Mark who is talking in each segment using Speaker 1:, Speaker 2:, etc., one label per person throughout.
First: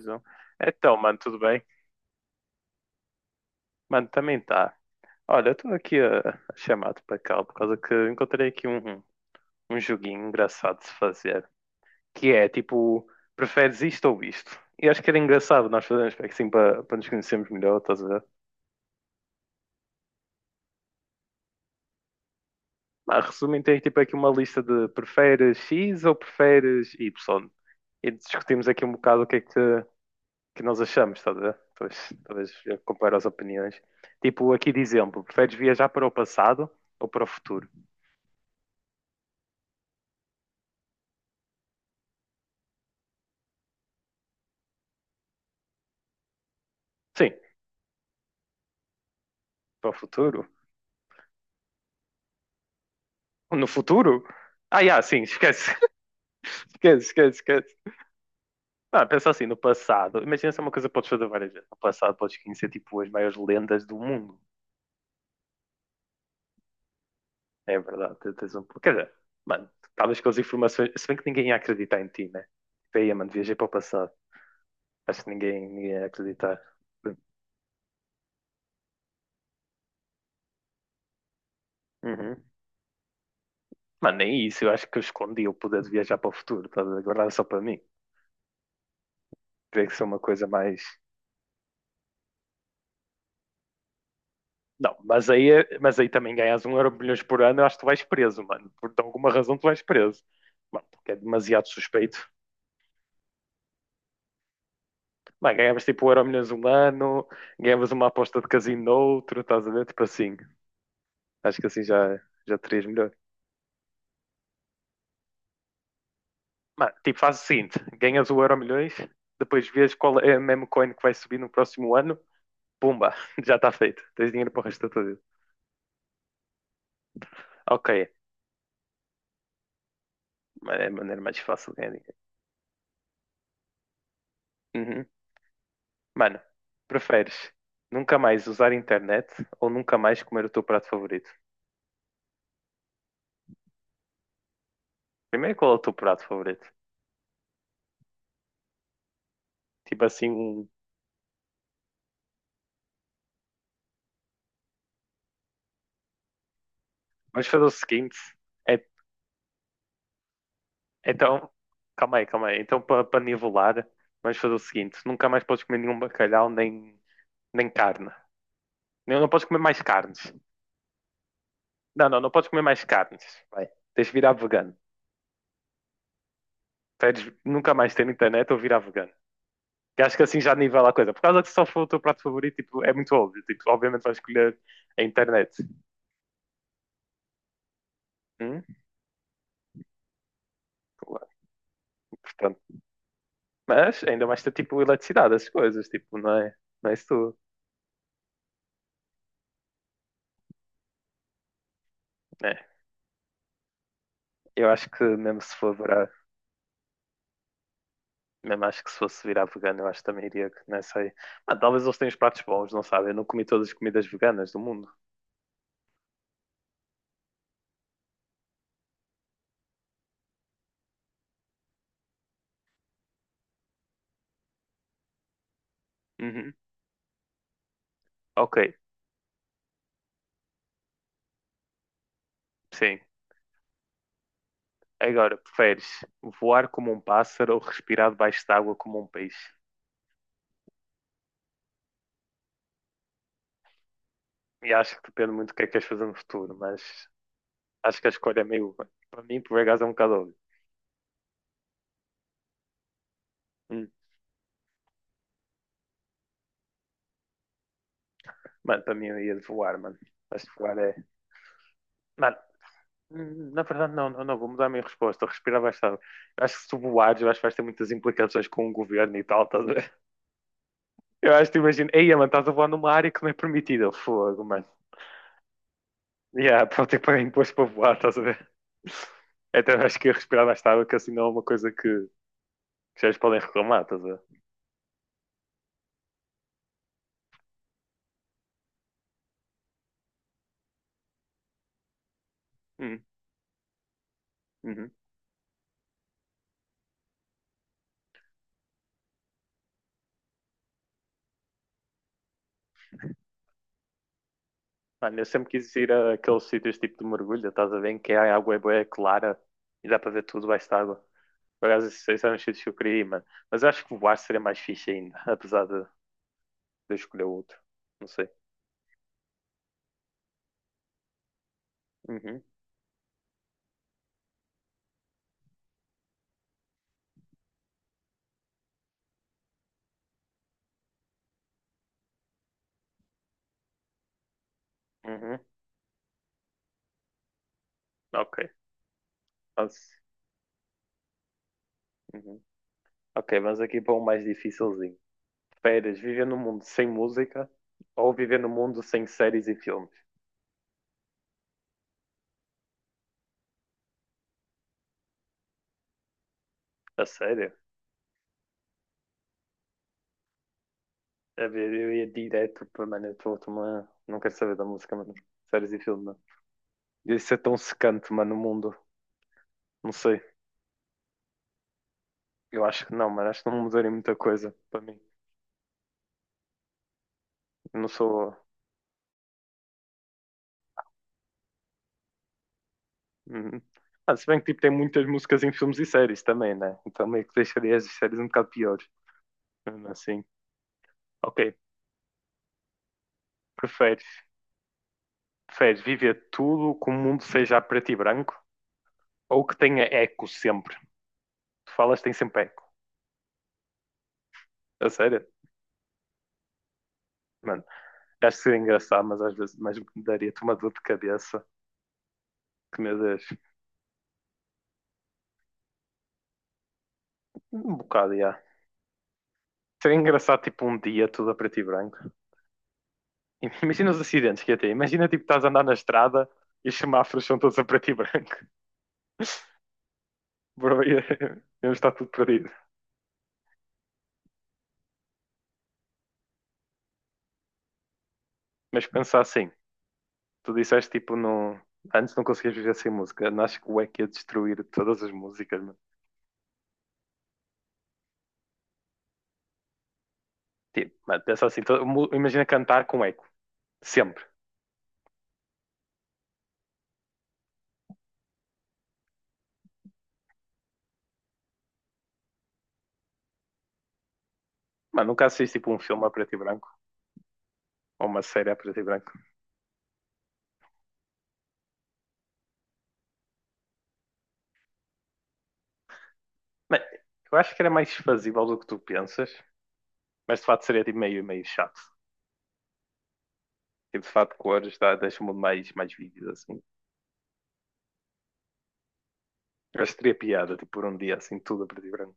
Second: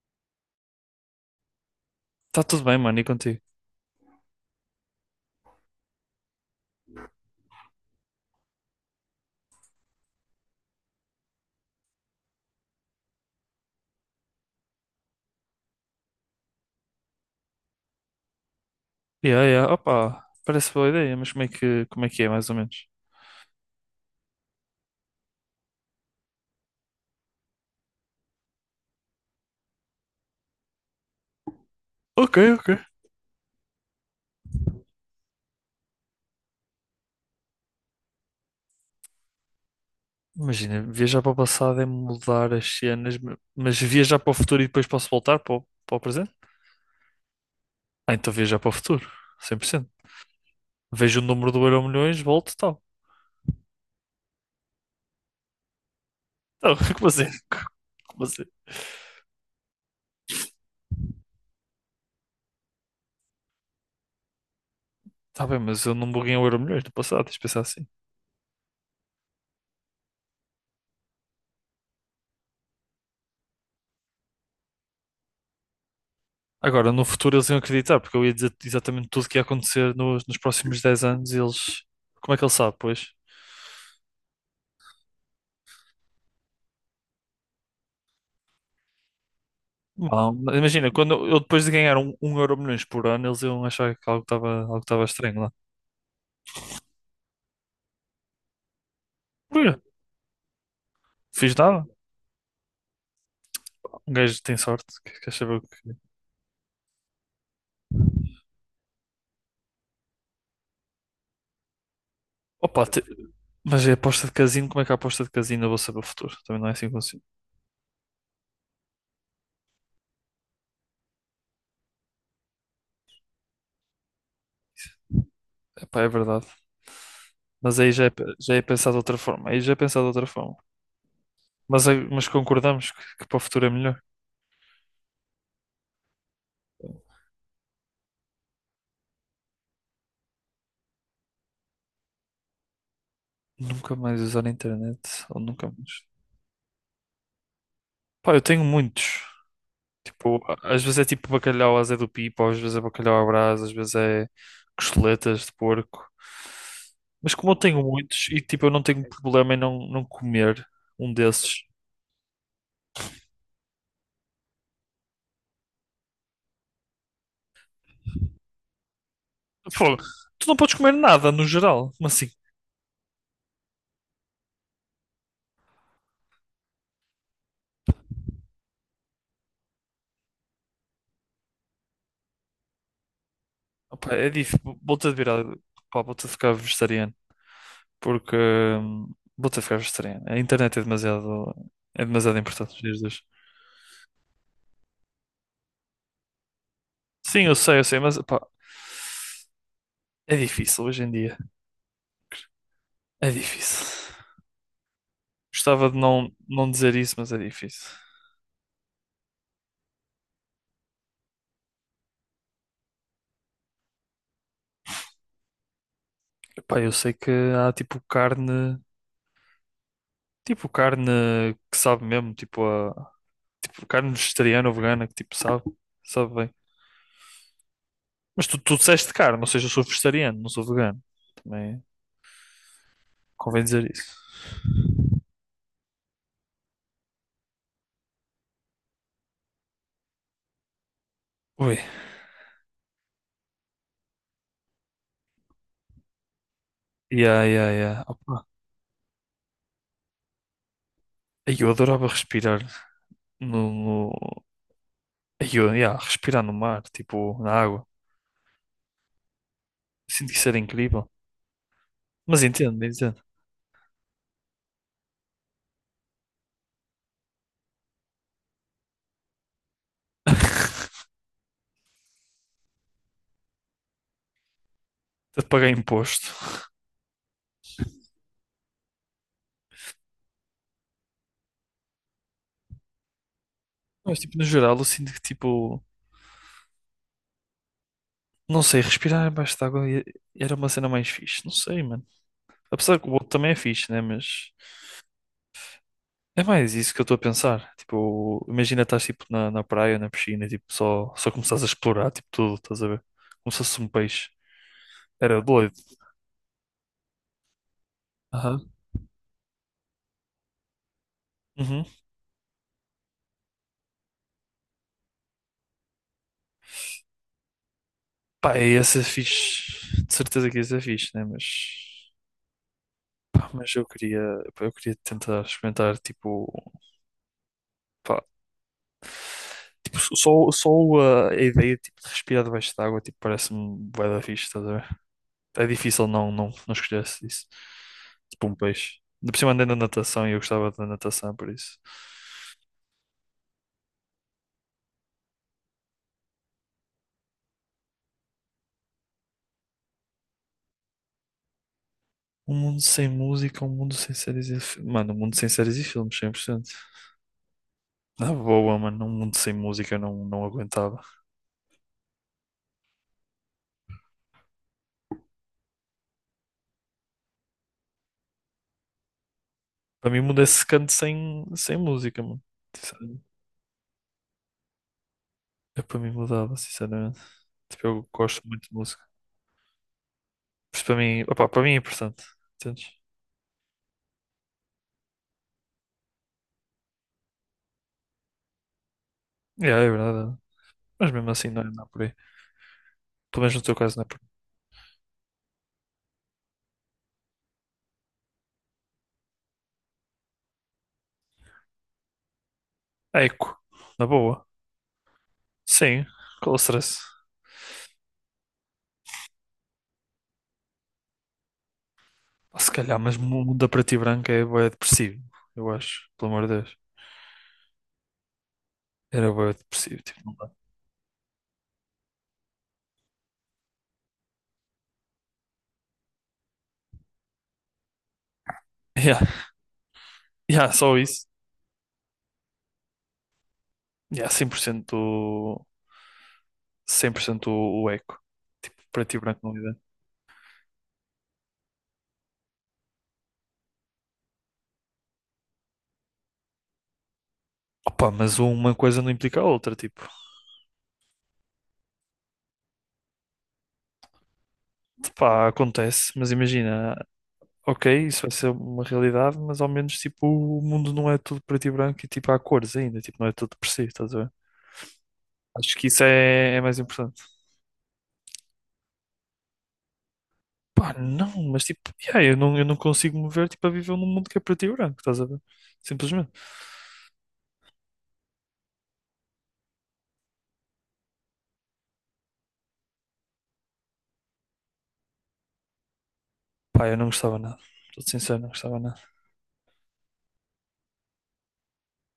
Speaker 1: Zoom. Então, mano, tudo bem?
Speaker 2: Tá tudo bem, mano, e contigo?
Speaker 1: Mano, também tá. Olha, eu estou aqui a chamar-te para cá por causa que encontrei aqui um joguinho engraçado de se fazer. Que é tipo, preferes isto ou isto? E acho que era engraçado nós fazermos assim para nos conhecermos melhor, estás a ver?
Speaker 2: Yeah, yeah, opa, parece boa ideia, mas como é que é, mais ou menos?
Speaker 1: Mas resumindo, tem tipo aqui uma lista de preferes X ou preferes Y. E discutimos aqui um bocado o que é que nós achamos, estás a ver? Talvez,
Speaker 2: Ok,
Speaker 1: talvez
Speaker 2: ok.
Speaker 1: comparar as opiniões. Tipo, aqui de exemplo, preferes viajar para o passado ou para o futuro?
Speaker 2: Imagina, viajar para o passado é mudar as cenas, mas viajar para o futuro e depois posso voltar para o presente?
Speaker 1: Sim,
Speaker 2: Ah, então viajar para o futuro, cem por
Speaker 1: para
Speaker 2: cento
Speaker 1: o futuro.
Speaker 2: Vejo o número do Euromilhões, volto, e tal.
Speaker 1: No futuro? Ah, yeah, sim, esquece,
Speaker 2: Não, como
Speaker 1: esquece,
Speaker 2: assim?
Speaker 1: esquece, esquece.
Speaker 2: Como assim?
Speaker 1: Não, pensa assim, no passado, imagina se é uma coisa que podes fazer várias vezes. No passado podes conhecer tipo as maiores lendas do mundo.
Speaker 2: Tá bem, mas eu não buguei o Euromilhões no passado, tens de pensar
Speaker 1: É
Speaker 2: assim.
Speaker 1: verdade, tu tens um. Quer dizer, mano, estavas com as informações. Se bem que ninguém ia acreditar em ti, né? Tipo, aí, mano, viajei para o passado. Acho que ninguém ia acreditar.
Speaker 2: Agora, no futuro eles iam acreditar, porque eu ia dizer exatamente tudo o que ia acontecer nos próximos 10 anos e eles. Como é
Speaker 1: Uhum.
Speaker 2: que ele sabe, pois?
Speaker 1: Mano, nem isso, eu acho que eu escondi o poder de viajar para o futuro, tá a ver? Só para mim. Teria que ser uma
Speaker 2: Ah,
Speaker 1: coisa mais.
Speaker 2: imagina, quando eu depois de ganhar um euro milhões por ano, eles iam achar que algo estava algo
Speaker 1: Não,
Speaker 2: estava
Speaker 1: mas
Speaker 2: estranho
Speaker 1: aí,
Speaker 2: lá.
Speaker 1: mas aí também ganhas um euro milhões por ano, eu acho que tu vais preso, mano. Por alguma razão tu
Speaker 2: Olha,
Speaker 1: vais preso. Mano, porque é
Speaker 2: fiz
Speaker 1: demasiado
Speaker 2: nada.
Speaker 1: suspeito.
Speaker 2: Um gajo tem sorte. Quer saber
Speaker 1: Mano,
Speaker 2: o
Speaker 1: ganhavas
Speaker 2: que
Speaker 1: tipo um
Speaker 2: é.
Speaker 1: euro milhões um ano, ganhavas uma aposta de casino no outro, estás a ver? Tipo assim. Acho que assim já terias
Speaker 2: Opa,
Speaker 1: melhor.
Speaker 2: mas é aposta de casino. Como é que é a aposta de casino eu vou saber o futuro? Também não é assim
Speaker 1: Mano,
Speaker 2: que
Speaker 1: tipo,
Speaker 2: consigo.
Speaker 1: faz o seguinte: ganhas o euro milhões, depois vês qual é a meme coin que vai subir no próximo ano, pumba, já está feito. Tens dinheiro para o resto da tua vida.
Speaker 2: Epá, é verdade. Mas
Speaker 1: Ok,
Speaker 2: aí já é pensado de outra forma. Aí já é pensado de outra forma.
Speaker 1: mano, é a maneira mais fácil de
Speaker 2: Mas,
Speaker 1: ganhar
Speaker 2: aí-
Speaker 1: dinheiro.
Speaker 2: mas concordamos que para o futuro é melhor.
Speaker 1: Uhum. Mano, preferes nunca mais usar internet ou nunca mais comer o teu prato favorito?
Speaker 2: Nunca mais usar a internet. Ou
Speaker 1: Primeiro,
Speaker 2: nunca
Speaker 1: qual é o teu
Speaker 2: mais.
Speaker 1: prato favorito?
Speaker 2: Pá, eu tenho muitos.
Speaker 1: Tipo assim,
Speaker 2: Tipo, às vezes é tipo bacalhau à Zé do Pipo, às vezes é bacalhau à Brás, às vezes é costeletas de porco. Mas
Speaker 1: vamos
Speaker 2: como eu
Speaker 1: fazer o
Speaker 2: tenho
Speaker 1: seguinte.
Speaker 2: muitos e tipo, eu não
Speaker 1: É-
Speaker 2: tenho problema em não comer um
Speaker 1: então,
Speaker 2: desses.
Speaker 1: calma aí, calma aí. Então, para nivelar, vamos fazer o seguinte: nunca mais podes comer nenhum bacalhau nem carne. Não, não podes comer mais
Speaker 2: Pô,
Speaker 1: carnes.
Speaker 2: tu não podes comer nada no geral,
Speaker 1: Não,
Speaker 2: mas
Speaker 1: não, não
Speaker 2: assim,
Speaker 1: podes comer mais carnes. Vai. Tens de virar vegano. Tens de nunca mais ter internet ou virar vegano. Que acho que assim já nivela a coisa. Por causa que se só for o teu prato favorito, tipo, é muito óbvio. Tipo, obviamente
Speaker 2: opá,
Speaker 1: vais
Speaker 2: é
Speaker 1: escolher
Speaker 2: difícil.
Speaker 1: a
Speaker 2: Vou-te a virar,
Speaker 1: internet.
Speaker 2: pá, vou-te a ficar vegetariano, porque
Speaker 1: Hum,
Speaker 2: vou-te a ficar vegetariano. A internet é
Speaker 1: claro,
Speaker 2: demasiado
Speaker 1: portanto.
Speaker 2: importante nos dias de hoje.
Speaker 1: Mas ainda mais ter tipo eletricidade, as coisas, tipo, não é isso tudo.
Speaker 2: Sim, eu sei, mas pá, é difícil hoje em dia.
Speaker 1: É.
Speaker 2: É difícil.
Speaker 1: Eu acho que mesmo se for
Speaker 2: Gostava de
Speaker 1: virar,
Speaker 2: não dizer isso, mas é difícil.
Speaker 1: mesmo acho que se fosse virar vegano, eu acho que também iria, que não sei. Ah, talvez eles tenham os pratos bons, não sabem? Eu não comi todas as comidas veganas do mundo.
Speaker 2: Epá, eu sei que há tipo carne que sabe mesmo, tipo, a, tipo carne vegetariana ou vegana que tipo sabe
Speaker 1: Uhum.
Speaker 2: bem. Mas
Speaker 1: Ok,
Speaker 2: tu disseste carne, ou seja, eu sou vegetariano, não sou vegano. Também
Speaker 1: sim.
Speaker 2: convém dizer isso.
Speaker 1: Agora, preferes voar como um pássaro ou respirar debaixo de água como um peixe?
Speaker 2: Ui,
Speaker 1: E acho que depende muito do que é que queres fazer no futuro, mas
Speaker 2: yeah, yeah,
Speaker 1: acho
Speaker 2: yeah.
Speaker 1: que a escolha é
Speaker 2: Opa.
Speaker 1: meio. Para mim, por acaso é um bocado óbvio.
Speaker 2: Ai, eu adorava respirar no,
Speaker 1: Hum.
Speaker 2: no. Ai, eu, yeah, respirar no mar, tipo, na água.
Speaker 1: Mano, para mim eu ia de voar, mano.
Speaker 2: Sinto que
Speaker 1: Mas
Speaker 2: isso
Speaker 1: de
Speaker 2: era
Speaker 1: voar é.
Speaker 2: incrível.
Speaker 1: Mano.
Speaker 2: Mas entendo, entendo.
Speaker 1: Na verdade, não, não, não, vou mudar a minha resposta. Respirar baixado. Acho que se tu voares, eu acho que vais ter muitas implicações com o governo e tal, estás a ver? Eu acho que imagino, ei, mano, estás a voar numa área que não é permitida. Fogo, mano.
Speaker 2: Até de pagar imposto.
Speaker 1: Yeah, para ter que pagar imposto para voar, estás a ver? Então eu acho que ia respirar baixado, que assim não é uma coisa que vocês podem reclamar, estás a
Speaker 2: Mas,
Speaker 1: ver?
Speaker 2: tipo, no geral, eu sinto que, tipo, não sei, respirar abaixo de água era uma cena mais fixe. Não sei, mano. Apesar
Speaker 1: Hum,
Speaker 2: que o outro também é fixe, né? Mas
Speaker 1: uhum.
Speaker 2: é mais isso que eu estou a pensar. Tipo, imagina estás tipo na praia, na piscina, e, tipo, só começares a explorar, tipo, tudo, estás a ver? Como se fosse um peixe.
Speaker 1: Mano, eu
Speaker 2: Era
Speaker 1: sempre
Speaker 2: doido.
Speaker 1: quis ir a aqueles sítios tipo de mergulho, estás a ver? Em que a água é
Speaker 2: Aham.
Speaker 1: bué clara e dá para ver tudo baixo d'água. Por acaso,
Speaker 2: Uhum.
Speaker 1: esses eram os sítios que eu queria ir, mano. Mas eu acho que voar seria mais fixe ainda, apesar de escolher outro. Não sei.
Speaker 2: Pá, e essa é fixe. De certeza que essa ser fixe, né? Mas,
Speaker 1: Uhum,
Speaker 2: pá, mas eu queria, pá, eu queria tentar experimentar, tipo, pá, tipo, só a ideia tipo, de respirar debaixo d'água, tipo, parece-me bué da fixe, estás a ver?
Speaker 1: uhum,
Speaker 2: É difícil não, não, não escolhesse isso. Tipo
Speaker 1: ok.
Speaker 2: um peixe. Ainda por cima andei na
Speaker 1: Mas-
Speaker 2: natação e eu gostava da natação, por isso.
Speaker 1: uhum. Ok, vamos aqui para um mais dificilzinho. Férias, viver num mundo sem música ou viver num mundo sem séries e filmes?
Speaker 2: Um mundo sem música, um mundo sem séries e filmes. Mano, um mundo sem séries e filmes, 100%.
Speaker 1: A sério?
Speaker 2: Na boa, mano, um mundo sem música eu não, não aguentava.
Speaker 1: A ver, eu ia direto para, mano, eu tô, mano, não quero saber da música, mano. Séries e filmes, mano. Isso é tão secante, mano, no mundo. Não
Speaker 2: Para
Speaker 1: sei.
Speaker 2: mim, mudar esse canto sem, sem música, mano.
Speaker 1: Eu acho que não,
Speaker 2: Sinceramente.
Speaker 1: mano. Acho que não mudaria muita coisa para mim.
Speaker 2: Eu para mim mudava, sinceramente.
Speaker 1: Eu
Speaker 2: Tipo,
Speaker 1: não
Speaker 2: eu
Speaker 1: sou.
Speaker 2: gosto muito de música. Por isso, para mim, opá, para mim é importante. Entendes?
Speaker 1: Uhum. Ah, se bem que tipo, tem muitas músicas em filmes e séries também, né? Então meio que deixaria as séries um bocado piores.
Speaker 2: Yeah, É
Speaker 1: Mesmo
Speaker 2: é
Speaker 1: assim.
Speaker 2: verdade. Mas mesmo assim,
Speaker 1: Ok.
Speaker 2: não é, não é por aí. Pelo menos no teu caso,
Speaker 1: Preferes,
Speaker 2: não é por
Speaker 1: preferes viver tudo que o mundo seja a preto e branco ou que tenha eco sempre? Tu falas tem sempre eco.
Speaker 2: aí. É Eco, na boa.
Speaker 1: A sério?
Speaker 2: Sim, com stress.
Speaker 1: Mano, acho que seria engraçado, mas às vezes mas daria-te uma dor de cabeça.
Speaker 2: Ah, Se
Speaker 1: Que meu
Speaker 2: calhar, mas
Speaker 1: Deus.
Speaker 2: muda para ti branco é bué depressivo, eu acho, pelo amor de Deus.
Speaker 1: Um bocado, já.
Speaker 2: Era bué
Speaker 1: Seria
Speaker 2: depressivo, tipo, não
Speaker 1: engraçado,
Speaker 2: dá.
Speaker 1: tipo, um dia tudo a preto e branco. Imagina os acidentes que ia ter. Imagina, tipo, estás a andar na estrada e os semáforos são todos a preto e branco.
Speaker 2: Yeah, yeah,
Speaker 1: Bro,
Speaker 2: só
Speaker 1: ia,
Speaker 2: isso.
Speaker 1: ia estar tudo perdido.
Speaker 2: Yeah, 100% o, 100% o eco. Tipo,
Speaker 1: Mas
Speaker 2: para ti
Speaker 1: pensar
Speaker 2: branco
Speaker 1: assim,
Speaker 2: não dá.
Speaker 1: tu disseste, tipo, não... antes não conseguias viver sem música. Não acho que o eco ia destruir todas as músicas, mano.
Speaker 2: Opa, mas uma coisa não implica a outra, tipo,
Speaker 1: Tipo, mano, pensa assim, imagina cantar com eco, sempre.
Speaker 2: pá, acontece, mas imagina, ok, isso vai ser uma realidade, mas ao menos, tipo, o mundo não é tudo preto e branco e, tipo, há cores ainda, tipo, não é tudo depressivo, estás a ver?
Speaker 1: Mano, nunca assististe, tipo,
Speaker 2: Acho
Speaker 1: um
Speaker 2: que isso
Speaker 1: filme a preto e
Speaker 2: é
Speaker 1: branco,
Speaker 2: mais importante.
Speaker 1: ou uma série a preto e branco.
Speaker 2: Pá, não, mas tipo, yeah, eu não consigo me ver tipo, a viver num mundo que é preto e branco, estás a ver? Simplesmente.
Speaker 1: Mano, eu acho que era mais fazível do que tu pensas, mas de facto seria, tipo, meio, meio chato. Tipo, de facto, cores dá, deixa o mundo mais vívido, assim.
Speaker 2: Pá, eu não gostava nada. Estou sincero, não gostava nada.
Speaker 1: Eu acho que teria piada, tipo, por um dia, assim, tudo a preto e branco.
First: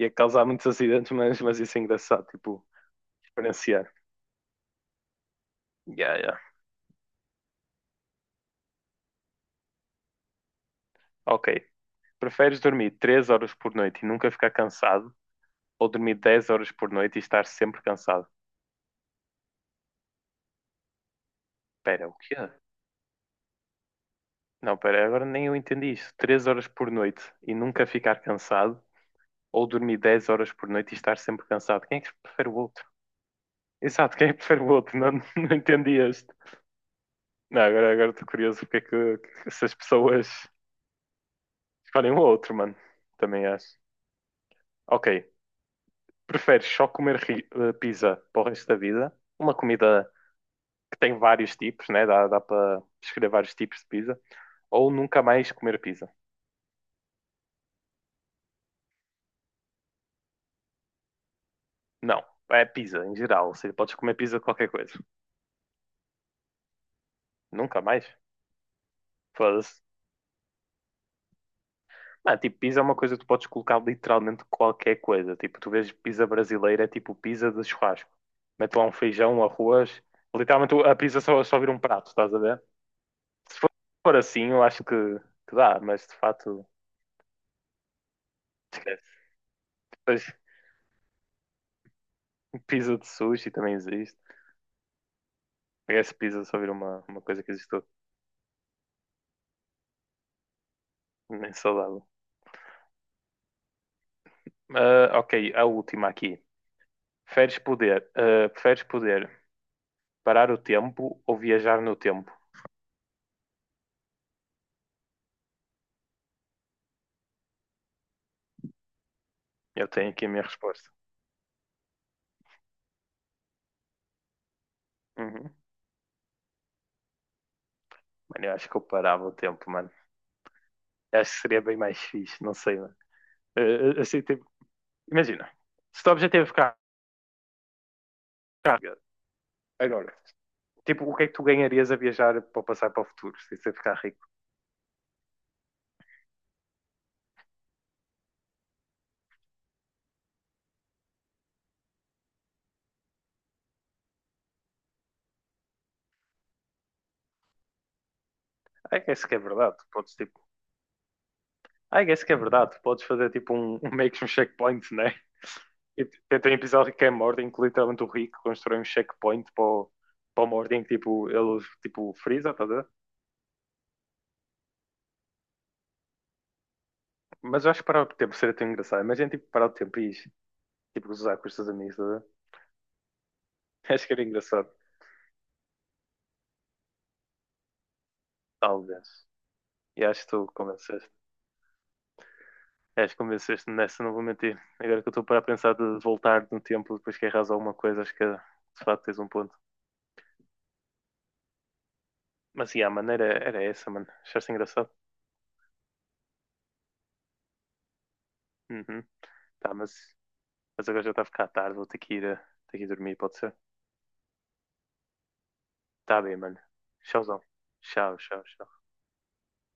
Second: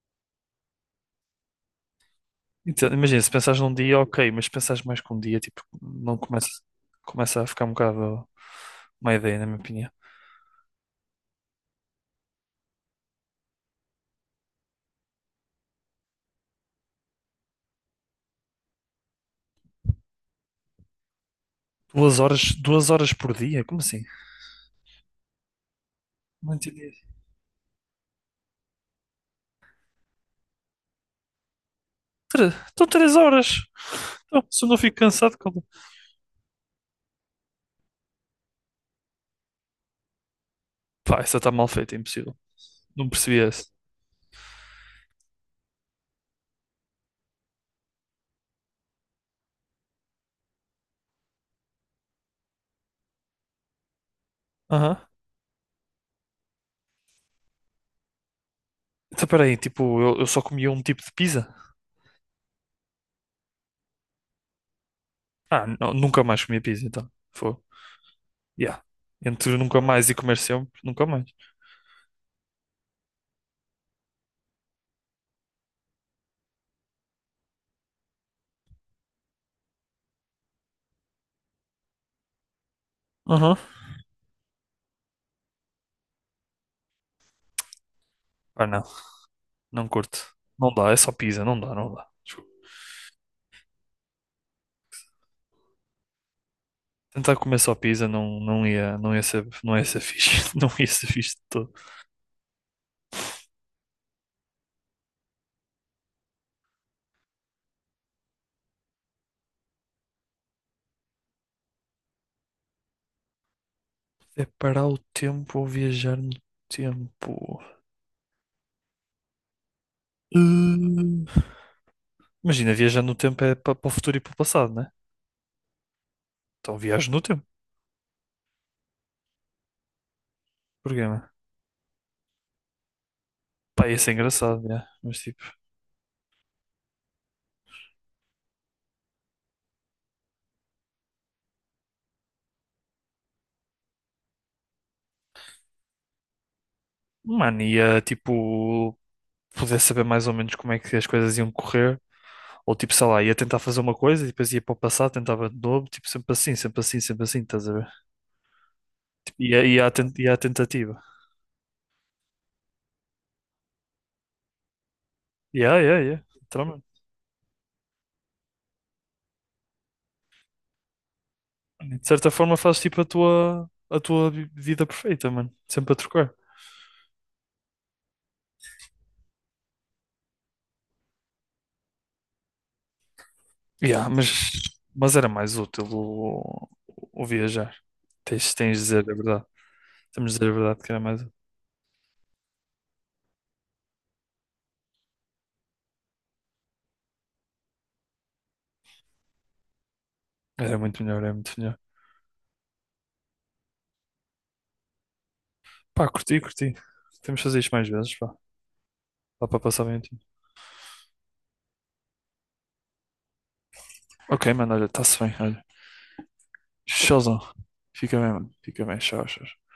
Speaker 1: Ia causar muitos acidentes, mas isso é engraçado, tipo,
Speaker 2: Então, imagina, se pensares num
Speaker 1: diferenciar.
Speaker 2: dia, ok, mas se pensares mais que um dia, tipo,
Speaker 1: Yeah,
Speaker 2: não
Speaker 1: yeah.
Speaker 2: começa, começa a ficar um bocado uma ideia, na minha opinião.
Speaker 1: Ok. Preferes dormir 3 horas por noite e nunca ficar cansado ou dormir 10 horas por noite e estar sempre cansado? Pera, o
Speaker 2: Duas
Speaker 1: quê?
Speaker 2: horas, 2 horas por dia? Como assim?
Speaker 1: Não, pera, agora nem eu entendi isso. 3
Speaker 2: Não
Speaker 1: horas por
Speaker 2: entendi.
Speaker 1: noite e nunca ficar cansado ou dormir 10 horas por noite e estar sempre cansado? Quem é que prefere o outro?
Speaker 2: Então 3 horas.
Speaker 1: Exato, quem é que
Speaker 2: Então,
Speaker 1: prefere
Speaker 2: se
Speaker 1: o
Speaker 2: eu não
Speaker 1: outro?
Speaker 2: fico
Speaker 1: Não,
Speaker 2: cansado,
Speaker 1: não
Speaker 2: como?
Speaker 1: entendi este. Não, agora estou curioso porque é que essas pessoas
Speaker 2: Pá, essa está mal feito é
Speaker 1: escolhem o
Speaker 2: impossível.
Speaker 1: outro, mano.
Speaker 2: Não percebi
Speaker 1: Também
Speaker 2: essa.
Speaker 1: acho. Ok. Preferes só comer pizza para o resto da vida? Uma comida que tem vários tipos, né? Dá para escolher vários tipos de pizza. Ou
Speaker 2: Aham.
Speaker 1: nunca mais comer pizza.
Speaker 2: Então peraí, tipo, eu só comia um tipo de pizza?
Speaker 1: Não, é pizza em geral. Ou seja, podes comer pizza de qualquer coisa.
Speaker 2: Ah, não, nunca mais comia pizza, então. Foi.
Speaker 1: Nunca mais?
Speaker 2: Yeah. Entre
Speaker 1: Foda-se.
Speaker 2: nunca mais e comer sempre, nunca mais.
Speaker 1: Mano, tipo, pizza é uma coisa que tu podes colocar literalmente qualquer coisa. Tipo, tu vês pizza brasileira, é tipo pizza de churrasco. Mete lá um feijão, um arroz. Literalmente a pizza só vira um prato, estás a ver?
Speaker 2: Uhum.
Speaker 1: Se for assim, eu acho que dá, mas de fato,
Speaker 2: Ah, não.
Speaker 1: esquece.
Speaker 2: Não
Speaker 1: Depois,
Speaker 2: curto. Não dá, é só pizza, não dá, não dá. Desculpa.
Speaker 1: pizza de sushi também existe. Essa pizza só vira uma
Speaker 2: Tentar
Speaker 1: coisa que
Speaker 2: comer
Speaker 1: existe
Speaker 2: só pizza não ia, não ia ser fixe. Não ia ser fixe de
Speaker 1: nem
Speaker 2: todo.
Speaker 1: saudável. Ah, ok, a última aqui. Preferes poder parar o tempo ou viajar no tempo?
Speaker 2: É parar o tempo ou viajar no tempo?
Speaker 1: Eu tenho aqui a minha resposta.
Speaker 2: Hum. Imagina, viajar no tempo é para o futuro e para o passado, né?
Speaker 1: Uhum.
Speaker 2: Então viajo no tempo.
Speaker 1: Mano, eu acho que eu parava o tempo, mano.
Speaker 2: Porquê,
Speaker 1: Eu
Speaker 2: mano?
Speaker 1: acho que seria bem mais fixe, não sei, mano. Ah,
Speaker 2: Pá, ia
Speaker 1: ah,
Speaker 2: ser
Speaker 1: assim, tipo,
Speaker 2: engraçado, yeah. Mas tipo,
Speaker 1: imagina, se o teu objetivo é ficar rico, agora, tipo, o que é que tu ganharias a viajar para passar para o futuro, se você ficar rico?
Speaker 2: mano, ia tipo poder saber mais ou menos como é que as coisas iam correr. Ou tipo, sei lá, ia tentar fazer uma coisa e depois ia para o passado, tentava de novo, tipo, sempre assim, sempre assim, sempre assim, estás a ver?
Speaker 1: É que isso que
Speaker 2: Tipo,
Speaker 1: é
Speaker 2: ia,
Speaker 1: verdade, tu
Speaker 2: ia, à, ten-
Speaker 1: podes,
Speaker 2: ia à
Speaker 1: tipo,
Speaker 2: tentativa.
Speaker 1: I guess que é verdade. Tu podes fazer tipo um meio que um checkpoint, né?
Speaker 2: Yeah, yeah,
Speaker 1: E
Speaker 2: yeah.
Speaker 1: tem um episódio
Speaker 2: Literalmente.
Speaker 1: que é mordem, em que literalmente o Rick constrói um checkpoint para o mordem que tipo, ele
Speaker 2: De
Speaker 1: tipo,
Speaker 2: certa
Speaker 1: freeza,
Speaker 2: forma
Speaker 1: tá a
Speaker 2: fazes
Speaker 1: ver?
Speaker 2: tipo a tua vida perfeita, mano. Sempre a trocar.
Speaker 1: Mas eu acho que parar o tempo seria tão engraçado. Imagina tipo, parar o tempo e tipo, usar com os teus amigos, tá a ver? Acho
Speaker 2: Yeah,
Speaker 1: que era
Speaker 2: mas,
Speaker 1: engraçado,
Speaker 2: mas era mais útil o viajar. Tens de dizer
Speaker 1: talvez.
Speaker 2: a verdade.
Speaker 1: E acho que
Speaker 2: Temos de
Speaker 1: tu
Speaker 2: dizer a verdade que era
Speaker 1: convenceste.
Speaker 2: mais.
Speaker 1: Acho que convenceste nessa, não vou mentir. Agora que eu estou para pensar de voltar no tempo depois que erras alguma coisa, acho que de facto tens um ponto.
Speaker 2: Era muito melhor, era muito melhor.
Speaker 1: Mas sim, a maneira era essa, mano. Achaste engraçado?
Speaker 2: Pá, curti, curti. Temos de fazer isto mais vezes, pá.
Speaker 1: Uhum.
Speaker 2: Dá para
Speaker 1: Tá.
Speaker 2: passar
Speaker 1: mas
Speaker 2: bem o tempo.
Speaker 1: Mas agora já está a ficar tarde, vou ter que ir, eh, ter que ir dormir, pode ser?
Speaker 2: Ok, mano, olha, está-se bem, olha.
Speaker 1: Tá bem, mano. Tchauzão.
Speaker 2: Tchauzão.
Speaker 1: Tchau,
Speaker 2: Fica bem,
Speaker 1: tchau,
Speaker 2: mano.
Speaker 1: tchau.
Speaker 2: Fica bem, tchau, tchau.